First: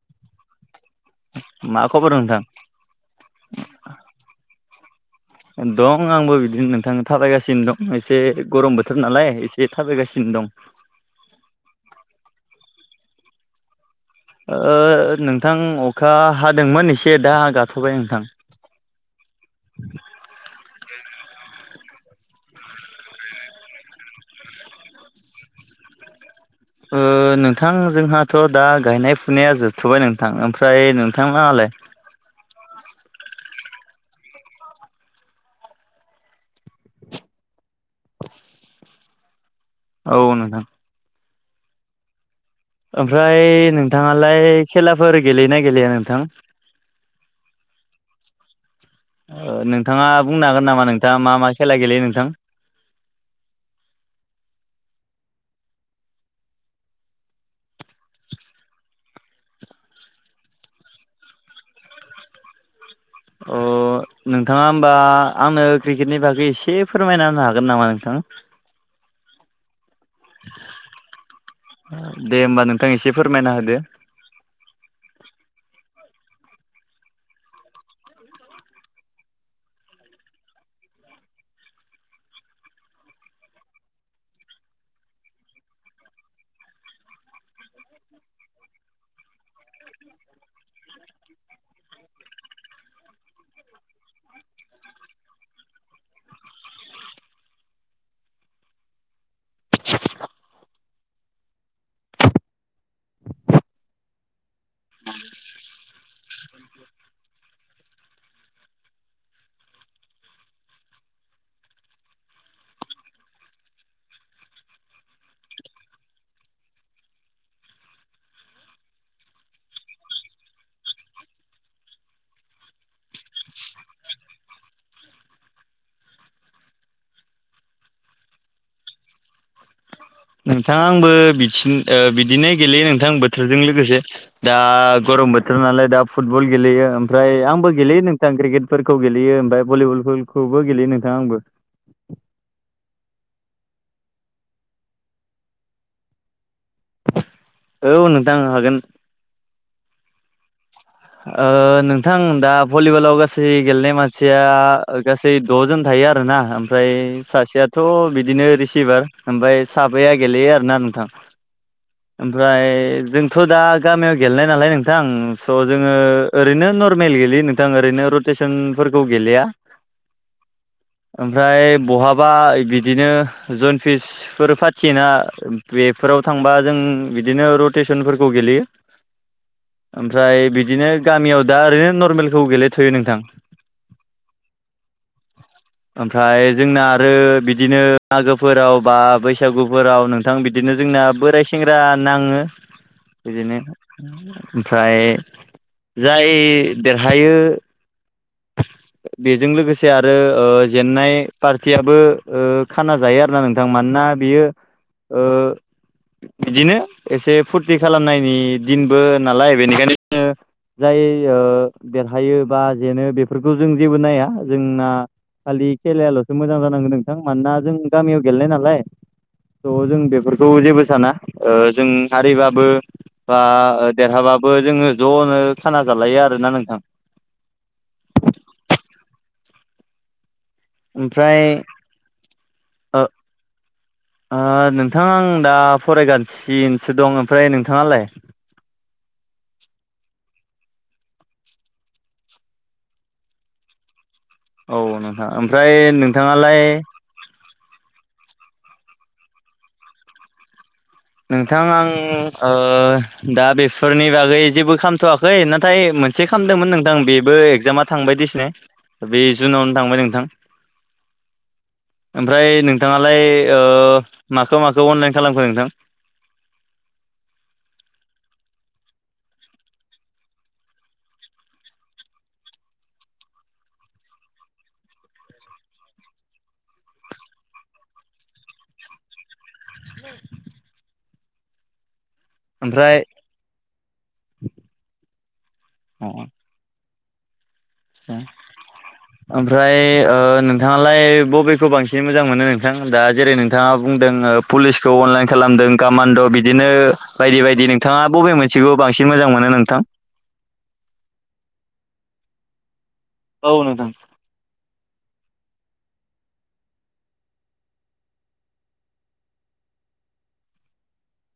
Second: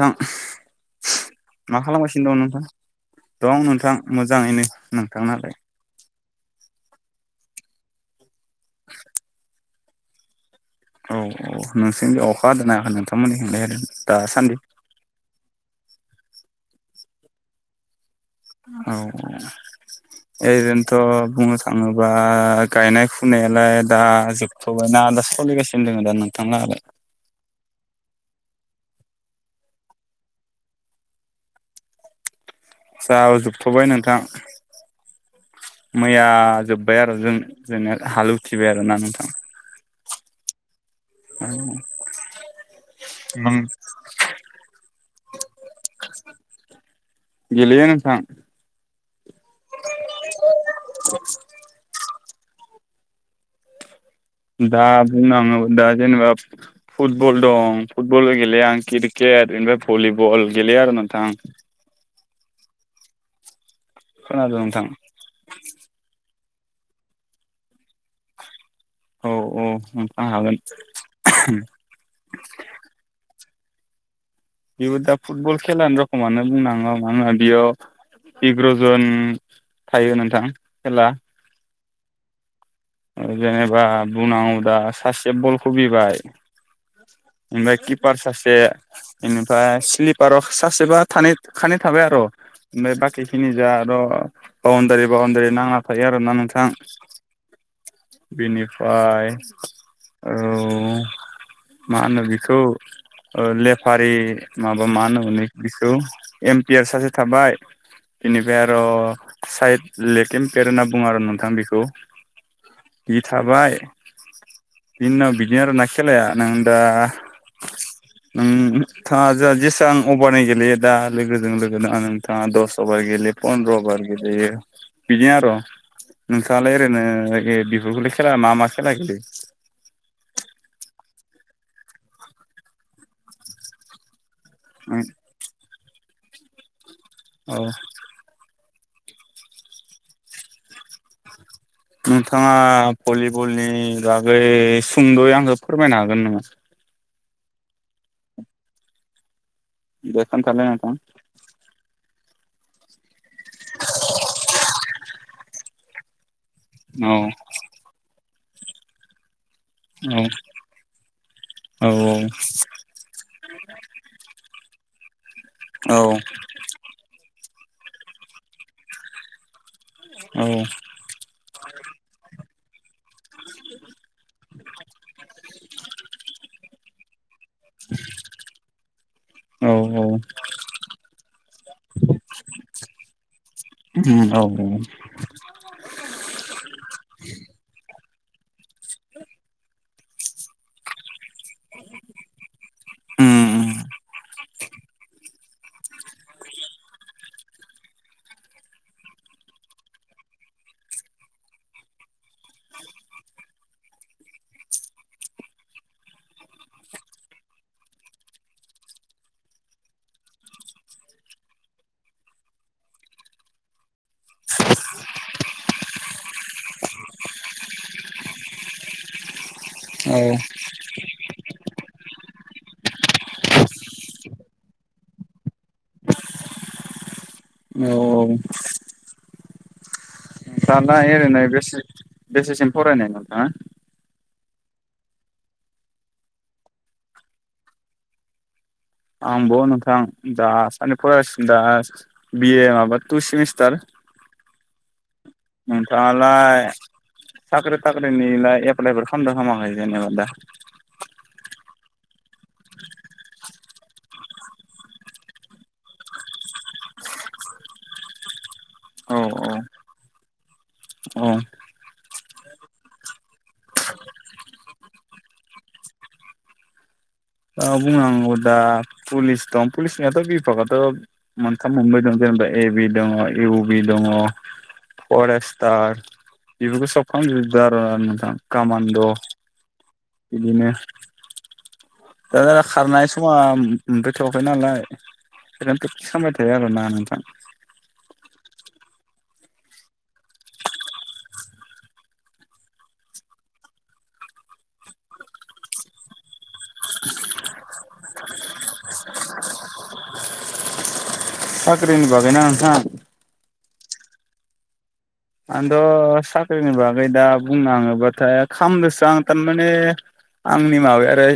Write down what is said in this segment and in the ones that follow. नोंथां मा खालामगासिनो दं नोंथां दं नोंथां मोजांङैनो नोंथांनालाय दं आंबो बिदिनो नोंथांनो थाबायगासिनो दं एसे गरम बोथोर नालाय एसे थाबायगासिनो दं औ औ नोंसिनि बे अखा हादोंना आं नोंथांमोननि थिंजाय आरो नोंथां अखा हादोंमोन एसे दा गाथ'बाय नोंथां औ ओरैनोथ' बुंनो थाङोबा गायनाय फुनायालाय दा जोब आ दा सोलिगासिनो दङ दा नोंथांनालाय नोंथां जोंहाथ' दा गायनाय फुनाया जोबथ'बाय नोंथां ओमफ्राय नोंथां माहालाय जाजोबथ'बाय नोंथां मैया जोब्बाय आरो जों जों हाल उथिबाय आरो ना नोंथां औ नोंथां [inaudible] ओमफ्राय नोंथाङालाय खेलाफोर गेलेयोना गेलेया नोंथां गेलेयो नोंथां नोंथाङा बुंनो हागोन नामा नोंथाङा मा मा खेला गेलेयो नोंथां दा बुंनांगोन जेनेबा फुटबल दं फुटबलबो गेलेया आं क्रिकेट बेनिफ्राय भलिबल गेलेयो आरो नोंथां अ खोनादों नोंथाङा नोंथां होमबा आंनो क्रिकेटनि बागै एसे फोरमायना होनो हागोन नामा नोंथां औ औ हागोन दे होमबा नोंथां एसे फोरमायना होदो बेबो दा फुटबल खेलानि रखमानो बुंनाङौ आङो बेयाव एग्र'जन थायो नोंथां खेला जेनेबा बुंनांगौ दा सासे बल खोबिबाय ओमफ्राय किपार सासे बेनिफ्राय स्लिपाराव सासेबा थानाय सानै थाबाय आरो ओमफ्राय बाखिनिजों आर' बाउणडारि बाउणडारि नांना थायो आरोना नोंथां बेनिफ्राय औ मा होनो बिखौ लेफारि माबा मा होनो मोनो बिखौ एम्पियार सासे थाबाय बेनिफ्राय आरो साइड लेकेम पेर होनना बुङो आरो नोंथां बेखौ बि थाबाय बिनि उनाव बिदि आरोना खेलाया नों दा उम नोंथाङा जोंहा जेसेबां अभारनि गेलेयो दा लोगोजों लोगोना नोंथाङा दस अभार गेले फन्द्र' अभार गेलेयो बिदि आरो नोंथाङा लाय ओरैनो ए बिफोरखौल खेला मा मा खेला गेलेयो नोंथाङा आंबो बि बिदिनो गेलेयो नोंथां बोथोरजों लोगोसे दा गरम बोथोर नालाय दा फुटबल गेलेयो ओमफ्राय औ आंबो गेलेयो नों क्रिकेटफोरखौ गेलेयो ओमफ्राय भलिबलफोरखौबो गेलेयो नोंथां आंबो नोंथाङा भलिबलनि बागै सुंद'यै आंखौ फोरमायनो हागोन नामा औ नोंथां हागोन दे खोनथालाय नोंथां नोंथां दा भलिबलाव गासै गेलेनाय मानसिया गासै द'जोन थायो आरोना ओमफ्राय औ सासेयाथ' बिदिनो रिसिभार ओमफ्राय साबाया औ गेलेयो आरोना नोंथां औ ओमफ्राय जों थ' दा गामियाव गेलेनाय नालाय नोंथां स' जोङो औ ओरैनो नर्मेल गेलेयो नोंथां ओरैनो रटेसनफोरखौ गेलेया औ ओमफ्राय बहाबा ओइ बि बिदिनो जन फिसफोर फाथियोना बेफोराव थांबा जों बिदिनो रड टेसनफोरखौ गेलेयो औ औ ओमफ्राय बिदिनो गामियाव दा ओरैनो नरमेलखौ गेलेथ'यो नोंथां औ औ [inaudible] ओमफ्राय जोंना आरो बिदिनो मागोफोराव बा बैसागुफोराव नों थां बिदिनो जोंना बोराय सेंग्रा नाङो बिदिनो ओमफ्राय जाय देरहायो [inaudible] बेजों लोगोसे आरो जेननाय पार्टियाबो खाना जायो आरो ना नों मोजां मानोना बेयो ओ बिदिनो एसे फुरथि खालामनायनि दिनबो नालाय बेनिखायनो जोङो जाय देरहायो बा जेनो बेफोरखौ जों जेबो नाया जोंना खालि खेलायल'सो मोजां जानांगौ नोंथां मानोना जों गामियाव गेलेनाय नालाय थ' जों बेफोरखौ जेबो साना जों हारिबाबो बा देरहाबाबो जोङो ज'नो खाना जालायो आरोना नोंथां औ औ नोंथाङा दा ओमफ्राय एरैनो बेसे बेसेसिम फरायनाय नोंथाङा नोंथाङा आं दा फरायगासिनोसो दं ओमफ्राय नोंथाङालाय आंबो नोंथां दासान्दि फरायासिनो दा बिए माबा टु सेमिस्टार औ नोंथां ओमफ्राय नोंथाङालाय साख्रि थाख्रिनिलाय एप्लाइफोर खालामदों खालामाखै जेनेबा दा नोंथां आं दा बेफोरनि बागै जेबो खालामथ'वा खै नाथाय मोनसे खालामदोंमोन नोंथां बेबो एगजामा थांबायदिसिनो औ बे औ जुनावनो थांबाय नोंथां औ ओमफ्राय नोंथाङालाय माखौ माखौ ओ अनलाइन खालामखो नोंथां बुंनांगौ दा पुलिस दं पुलिसनियाथ' बिभागाथ' मोनथाम मोनब्रै दं जेनेबा ए बि दङ इउ बि दङ फरेस्टार बेफोरखौ सब खामजोबदों आरो ना नोंथां कामान्ड' [inaudible] बिदिनो दाना ओमफ्राय खारनाय समा मोनफैथ'वाखै नालाय बेखायनो प्रेकटिस अ खालामबाय आदसा थायो आरो ना नोंथां [unintelligible] ओमफ्राय नोंथाङालाय बबेखौ बांसिन मोजां मोनो नोंथां दा जेरै नों थाङा बुंदों पुलिसखौ अनलाइन खालामदों कामान्ड' बिदिनो बायदि बायदि नों थाङा बबे मोनसेखौ बांसिन मोजां मोनो नोंथां साख्रिनो बागै ना नोंथां औ नोंथां आंथ' साख्रिनि बागै दा बुंनो थाङोबाथाय खामदोंसो आं थारमाने आंनि माबाया ओरै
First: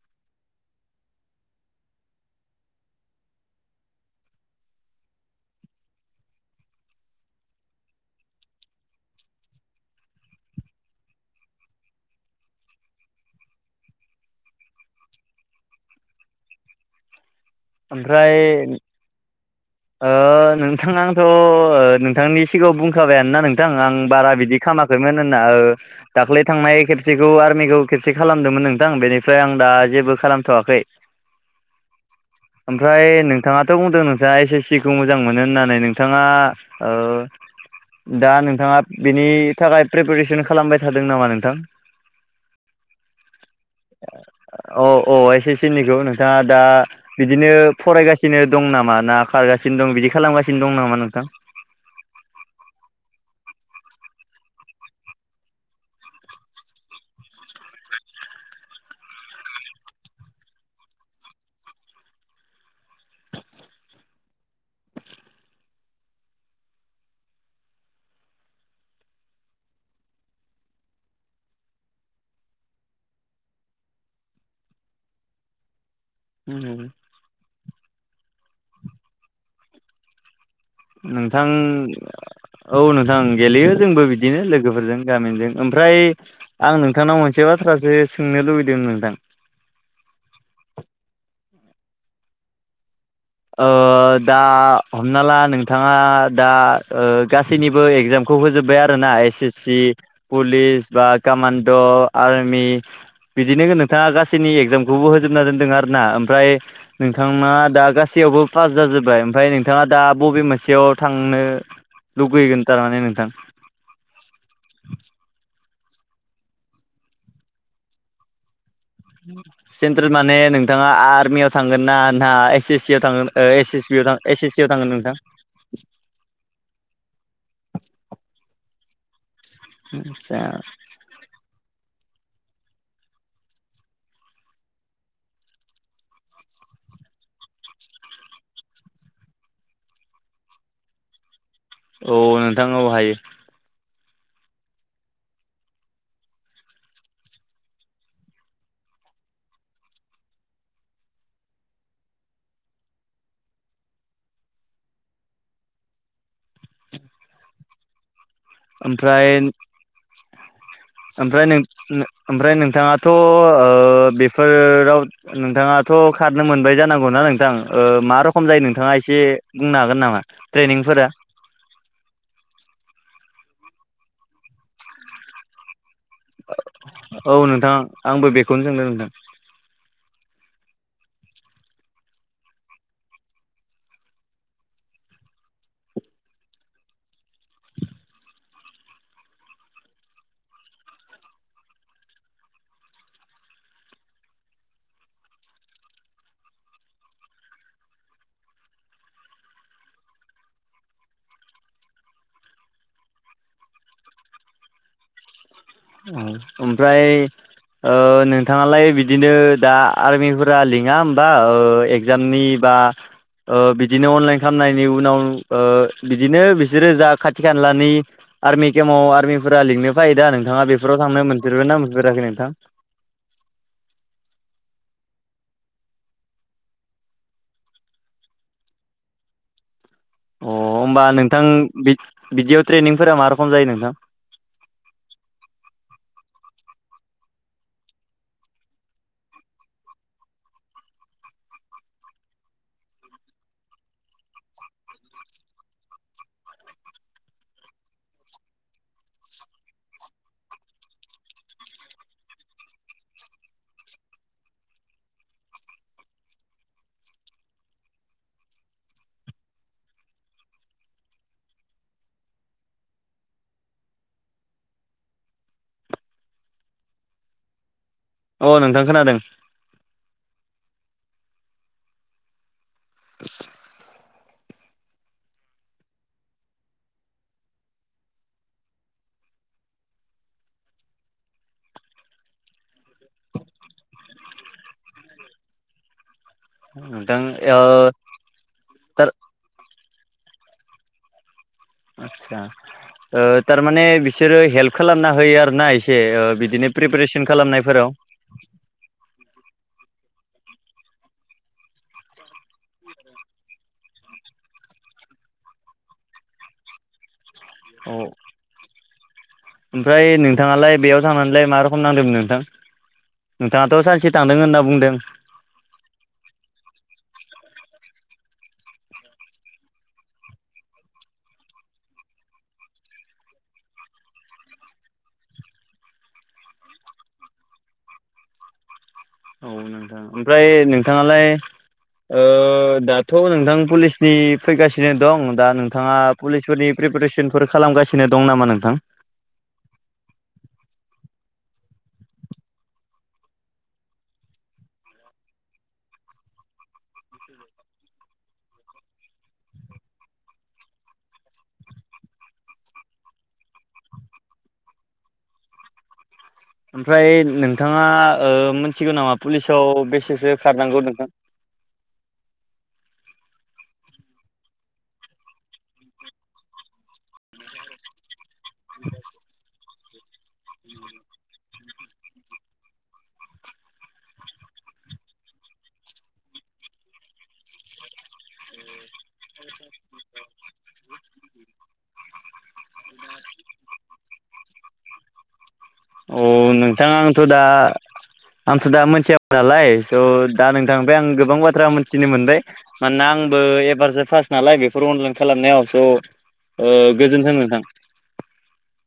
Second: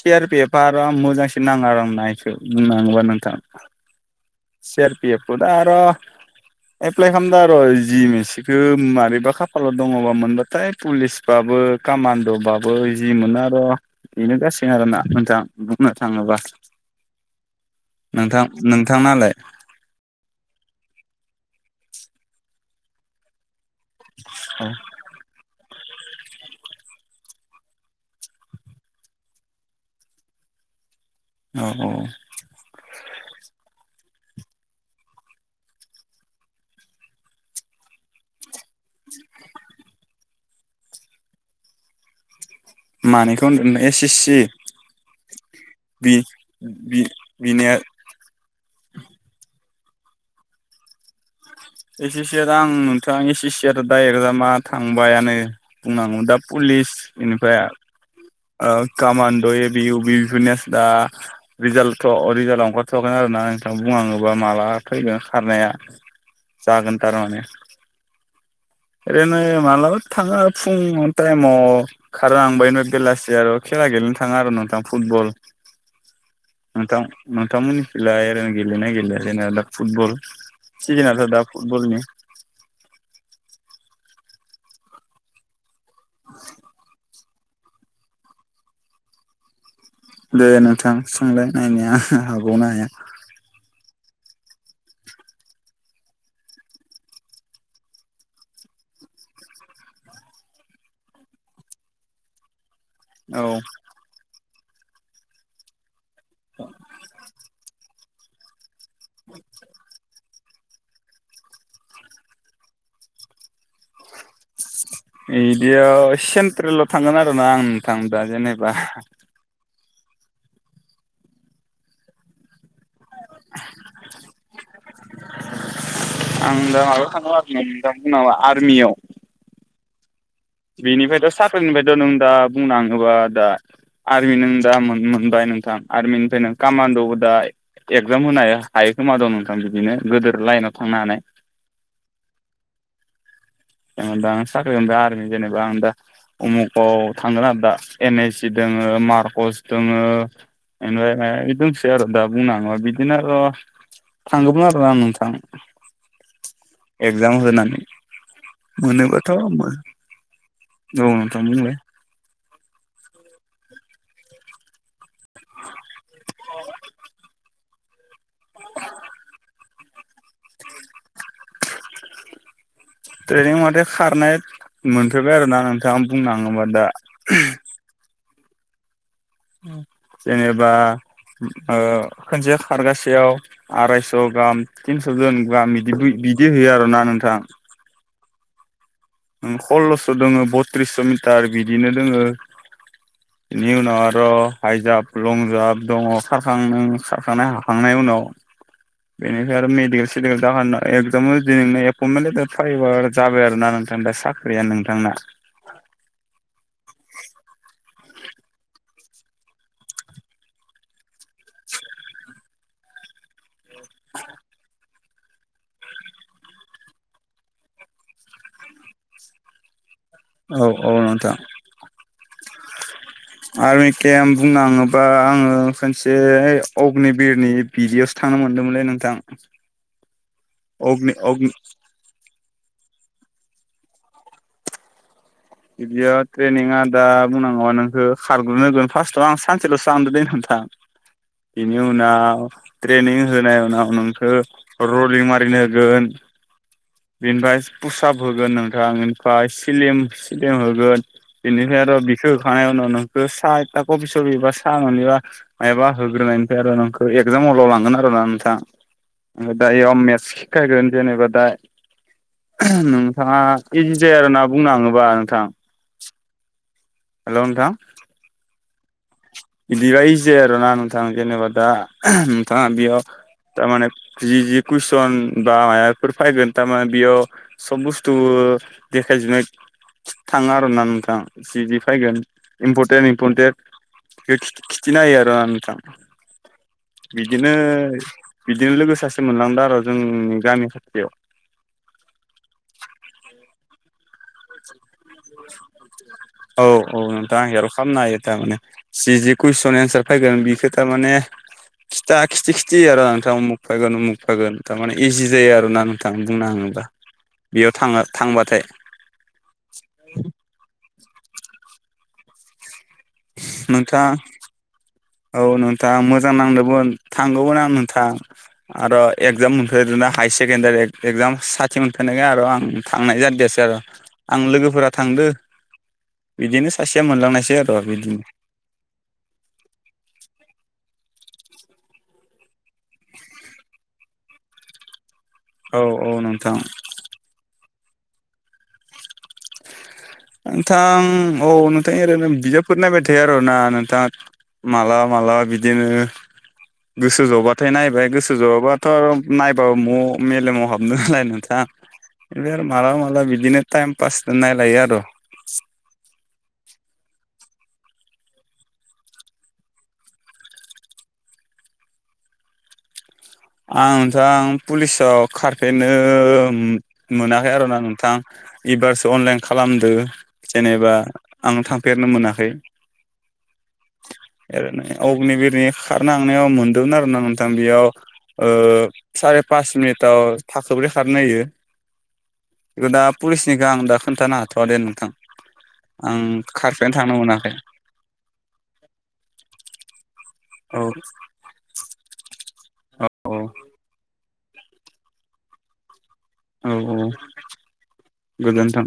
सियार पेफारा मोजांसिन नाङा आरो आं नायखो बुंनो थाङोबा नोंथां चिआरपिएप दा आरो एप्लाइ खालामदों र' जि एम ए सिखौ माबैबा खाफालला दङबा मोनबाथाय पुलिस बाबो कामान्द' बाबो जि मोनो र' बेनो गासै आरोना नोंथां बुंनो थाङोबा नोंथां ओमफ्राय नोंथांनालाय ओ नोंथां आंथ' नोंथांनि सिगाङाव बुंखाबायानोना नोंथां आं बारा बिदि औ खालामामा बे मानो ना ओ दाख्लै थांनाय खेबसेखौ आर्मिखौ खेबसे खालामदोंमोन नोंथां बेनिफ्राय आं दा जेबो खालामथ'वाखै औ औ ओमफ्राय नोंथाङाथ' बुंदों नोंथाङा एस एस टिखौ मोजां मोनो होननानै नोंथाङा दा नोंथाङा बिनि थाखाय प्रिपेरेसन खालामबाय थादों नामा नोंथां मानिखौ होनदोंमोन एस एस सि औ औ एस एस सि निखौ बि नोंथाङा दा बि बिदिनो बिनिया फरायगासिनो बिनो दं नामा ना खारगासिनो दं बिदि खालामगासिनो दं नामा नोंथां एस एस सि याथ' आं नोंथां एस एस सियाथ' दा एगजामा थांबायानो बुंनांगौ दा पुलिस बेनिफ्राय ओ कमान्द' ए बि इउ बि बेफोरनियासो दा रिजाल्टथ' रिजाल्टाव ओंखारथ'वाखैनो आरो ना नोंथां बुनांगौबा माला फैगोन खारनाया जागोन थारमाने ओरैनो मालाबा थाङो फुं टाइमाव खारनो आं बनो बेलासि आरो खेला गेलेनो थाङा आरो नोंथां फुटबल नोंथां नोंथांमोननि खैलाय ओरैनो गेलेयो ना गेलेया जेनबा दा फुटबल सिजेनाथ' दा नोंथां फुटबलनि औ नोंथां गेलेयो जोंबो बिदिनो लोगोफोरजों गामिनिजों ओमफ्राय आं नोंथांनाव मोनसे बाथ्रासो सोंनो लुबैदों नोंथां दे नोंथां सोंलाय नायनिया हागौ ना हाया दा हमना ला नोंथाङा दा गासैनिबो एगजाम खौ होजोब्बाय आरो ना एस एस सि पुलिस बा कामान्ड' आर्मि औ बिदिनो नोंथाङा गासैनि एगजामखौबो होजोबना दोन्दों आरो ना ओमफ्राय नोंथां ना दा बो पास जाजोबबाय ओमफ्राय नोंथाङा दा बबे मोनसेयाव थांनो लुगैगोन थारमाने नोंथां इदियाव सेन्ट्रेलाव थांगोन आरो ना आं नोंथां दा जेनेबा [unintelligible] सेन्ट्रेल माने नोंथाङा आर्मियाव थांगोन ना नोंथाङा एस एस सि आव थांगोन एस एस बि आव थांगोन एस एस सि आव थांगोन नोंथां आं दा माबायाव थांगोन आरो ना [unintelligible] आर्मियाव आदसा बिनिफ्रायथ' साख्रिनिफ्रायथ' नों दा बुंनो थाङोबा दा आरमि नों दा मोनबाय नोंथां आरमिनिफ्राय नों कामान्द'वावबो दाय एगजाम होनो हायो खोमा थ' नोंथां बिदिनो गोदोर लाइनाव थांनो हानाय औ नोंथां औ हायो औ दा आं साख्रि मोनबा आरमि जेनेबा आं दा उमुखाव थांगोन आरो दा एन ए सि दङो मारकस दङो [unintelligible] दंसै आरो दा बुंनो थाङोबा बिदिनो आरो थांगौमोन आरो ना नोंथां एगजाम होनानै ओमफ्राय मोनोबथ' मो ओमफ्राय नों ओमफ्राय नोंथाङाथ' बेफोराव नोंथाङाथ' खारनो मोनबाय जानांगौना नोंथां मा रखम जायो नोंथाङा एसे बुंनो हागोन नामा ट्रेनिंफोरा ट्रेनिं नङा दे खारनाय मोनफेरबाय आरो ना नोंथां बुंनो थाङोबा दा औ नोंथां आंबो बेखौनो सोंदों नोंथां जेनेबा खोनसे खारगासेयाव आरायस' गाहाम थिनस'जन गाहाम बिदि बिदि होयो आरो ना नोंथां खल्ल'स' दोङो बथ्रिसस' मिटार बिदिनो दोङो बिनि उनाव आरो हाइजाप लंजामप दङ खारखां खारखांनाय हाखांनायनि उनाव बेनिफ्राय आरो मेडिकेल सिडिकेल थागोन एगजामाव दिनैनो एपइटमेन्ट लेटार फायोबा जाबाय आरो ना नों नोंथां दा साख्रिया नोंथांना औ ओमफ्राय नोंथाङालाय बिदिनो दा आर्मिफोरा लिङा होमबा एगजामनि बा [unintelligible] बिदिनो अनलाइन खालामनायनि उनाव बिदिनो बिसोरो जा खाथि खालानि आर्मि केमपाव आर्मिफोरा लिंनो फैयो दा नोंथां नोंथाङा औ औ बेफोराव थां नोंथां मोनफेरबाय ना मोनफेराखै नोंथां? आरमि केम बुंनो थाङोबा आङो खनसे अग्निबिरनि बिदियावसो थांनो मोनदोंमोनलै नोंथां अ होनबा अग्नि नोंथां अग्नि बिदियाव ट्रेनिंफोरा मा रोखोम जायो नोंथां बिदियाव ट्रेनिङा दा बुंनागौ बा नोंसोर खारग्रोनांगोन फार्स्टआव आं सानसेल'सो थांदों दे नोंथां बेनि उनाव ट्रेनिं होनाय उनाव नोंखौ रलिं मारिन होगोन बेनिफ्राय पुसाब होगोन नोंथां बेनिफ्राय सिलिम सिलिम होगोन बेनिफ्राय आरो बिखौ होखानाय उनाव नोंखो साहा एबा कबि सबि बा सा मोनोबा मायाबा होग्रोनायनिफ्राय आरो नोंखौ एगजाम हलाव लांगोन आरो ना नोंथाङा ओफ्राय दा मेथस सिखायगोन जेनेबा दा नोंथाङा इजि जाया आरोना बुंनो थाङोबा नोंथां हेल' नोंथा अ नोंथां खोनादों बिदिबायसै आरो ना नोंथां जेनेबा दा नोंथाङा बेयाव थारमाने जि कुइसन बा माबाफोर फायगोन थारमाने बेयाव सब बुस्थु देखायजोबनो थाङो आरो ना नोंथां जिजि फैगोन इम्परटेन्ट इम्परटेन्ट बे खिथिना होयो आरो नोंथां नोंथां बिदिनो ओ बिदिनो लोगो थार सासे मोनलांदों आरो जोंनि गामि खाथियाव आटसा ओ थारमाने बिसोरो हेल्प खालामना होयो आरोना एसे ओ औ बिदिनो औ प्रिपारेसन नोंथां हेल्प खालामनायफोराव खालामनो हायो थारमाने जि जि कुइसन एन्सार फैगोन बेखौ थारमाने खिथा खिथि खिथि होयो आरो नोंथां उमुख फैगोन उमुख फैगोन थारमाने इजि जायो आरो ना नोंथां बुंनो थाङोब्ला बेयाव औ थाङो थांबाथाय ओमफ्राय नोंथाङालाय बेयाव थांनानैलाय मा रोखोम नांदोंमोन नोंथां नोंथाङाथ' नोंथां सानसे थांदों होनना बुंदों औ नोंथां मोजां नांदोंमोन थांगौमोन आं नोंथां आरो एगजाम मोनफेरनो हायार सेकेणडारि एगजाम खाथि मोनफैनायखाय आरो आं थांनाय जादायासै आरो आं लोगोफोरा थांदो बिदिनो सासेया मोनलांनायसै आरो बिदिनो औ नोंथां ओमफ्राय नोंथाङालाय ओ दाथ' नोंथां पुलिसनि फैगासिनो दं दा औ नोंथाङा औ नोंथां पुलिसफोरनि प्रिपारेसनफोर खालामगासिनो दं नामा नोंथां नोंथां औ नोंथां ओरैनो बिजाबफोर नायबाय थायो आरोना नोंथाङा मालाबा मालाबा बिदिनो गोसो जबाथाय नायबाय गोसो जावाबाथ' आरो नायबाबो म'आव मेलेमाव हाबनो नालाय नोंथां। बे आरो मालाबा मालाबा बिदिनो टाइम पास नालायो आरो। ओमफ्राय नोंथाङा मिथिगौ नामा पुलिसाव बेसेसो खारनांगौ नोंथां। आं नोंथां पुलिसाव खारफेरनो मोनाखै आरोना नोंथां। एबारसो अनलाइन खालामदो जेनेबा आं थांफेरनो मोनाखै। ओरैनो अग्नि बिरनि खारनो थांनायाव मोनदोंमोन आरो ना नोंथां बेयावो साराय पास मिनिटाव थाखोब्रै खारनो होयो। बेखौ दा पुलिसनिखौ आं दा खिनथानो हाथ'वा दे। आं अ नोंथां खारफेरनो थांनो आंथ' दा मोनाखै आंथ' दा मोनथियामोन नालाय स' दा औ नोंथांनिफ्राय आं गोबां बाथ्रा मोनथिनो मोनबाय। औ मानोना औ आंबो एबारसो फास्ट नालाय बेफोर अनलाइन खालामनायावो स' औ औ गोजोन्थों नोंथां गोजोनथों।